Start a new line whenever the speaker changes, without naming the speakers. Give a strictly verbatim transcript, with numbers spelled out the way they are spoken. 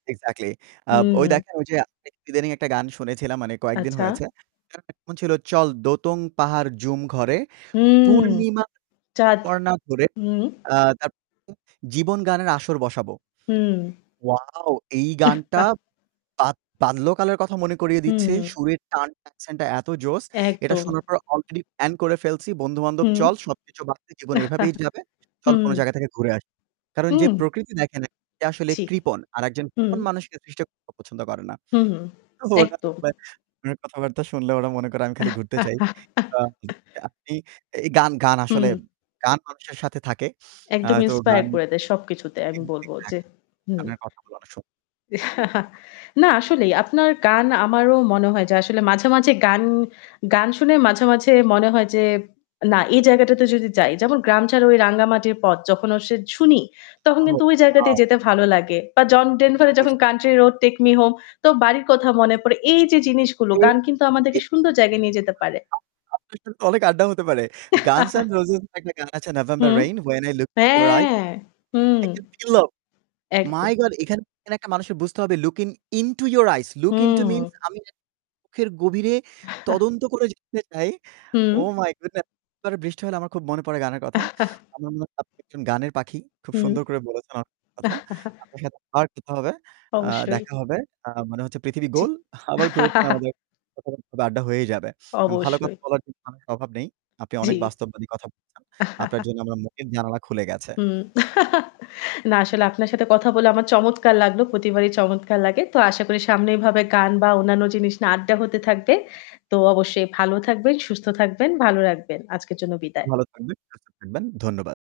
Exactly। আব ওই
উম
দেখেন ঐ যে ইদানীং একটা গান শুনেছিলাম, মানে কয়েকদিন
আচ্ছা।
হয়েছে। গানটা কেমন ছিল? "চল দোতং পাহাড় ঝুম ঘরে,
উম
পূর্ণিমা
চাঁদ।
কর্ণা ধরে,
উম
আ তারপর জীবন গানের আসর বসাবো।"
হুম।
Wow! এই গানটা বাদ বাল্য কালের কথা মনে করিয়ে দিচ্ছে।
হুম।
সুরের টান, accent টা এত জোস। এটা
একদম।
শোনার পর already plan করে ফেলছি, বন্ধু-বান্ধব
হুম।
চল সবকিছু বাদ দিয়ে, জীবন এভাবেই যাবে। চল কোন
হুম।
জায়গা থেকে ঘুরে আসি। কারণ যে
হুম।
প্রকৃতি দেখে নাই, সে আসলে
জি,
কৃপণ। আর একজন
হুম।
কৃপণ মানুষকে সৃষ্টিকর্তাও পছন্দ করেনা।
হুম, হুম।
তো ওনার
একদম।
[unintelligible] ওনার কথাবার্তা শুনলে ওরা মনে করে আমি খালি ঘুরতে চাই। [unintelligible] আপনি এই গান গান আসলে
হুম।
গান মানুষের সাথে থাকে। আ
একদম
তো
inspire
গান
করে দেয় সবকিছুতে আমি বলব
[unintelligible]
যে। হুম।
আপনার কথা বলা অনেক সুন্দর।
না আসলেই আপনার গান আমারও মনে হয় যে আসলে মাঝে, মাঝে গান, গান শুনে মাঝে, মাঝে মনে হয় যে না এই জায়গাটাতে যদি যাই, যেমন 'গ্রাম ছাড়ার ওই রাঙ্গা মাটির পথ' যখন আউসে শুনি, তখন
ও
কিন্তু ওই জায়গাতেই দিয়ে
ওয়াও!
যেতে ভালো লাগে। বা জন ডেনভারের যখন
অবশ্যই।
'country road take me home' তো বাড়ির কথা মনে পড়ে। এই যে জিনিসগুলো
এই
গান কিন্তু আমাদেরকে সুন্দর জায়গায় নিয়ে যেতে পারে।
[unintelligible] আপনার সাথে অনেক আড্ডা হতে পারে। "Guns N' Roses" এর একটা গান আছে November
hmm,
Rain "When I look into your eyes,
হ্যাঁ হুম,
I can feel love" My
একদম।
God! এখানে [unintelligible] একটা মানুষের বুঝতে হবে look into your eyes. Look into means
হুম।
আমি যে চোখের গভীরে তদন্ত করে যেতে চাই।
হুম।
Oh my Goodness! [unintelligible] বৃষ্টি হলে আমার খুব মনে পড়ে গানের কথা। আমার মনে হয় আপনি একজন গানের পাখি। খুব
হুম।
সুন্দর করে বলেছেন, অনেক কথা। আপনার সাথে আবার কথা হবে, আ
অবশ্যই।
দেখা হবে। আ মানে হচ্ছে পৃথিবী
জি।
গোল, আবার ঘুরে ফিরে আমাদের কথাবার্তা, বা আড্ডা হয়েই যাবে। ভালো
অবশ্যই।
কথা বলার জন্য আপনার অভাব নেই। আপনি অনেক
জি।
বাস্তববাদী কথা বলছেন। আপনার জন্য আমার মনের জানালা খুলে গেছে।
হুম। না আসলে আপনার সাথে কথা বলে আমার চমৎকার লাগলো। প্রতিবারই চমৎকার লাগে। তো আশা করি সামনে এভাবে গান বা অন্যান্য জিনিস না আড্ডা হতে থাকবে। তো অবশ্যই ভালো থাকবেন, সুস্থ থাকবেন, ভালো রাখবেন। আজকের জন্য বিদায়।
ভালো থাকবেন, সুস্থ থাকবেন। ধন্যবাদ।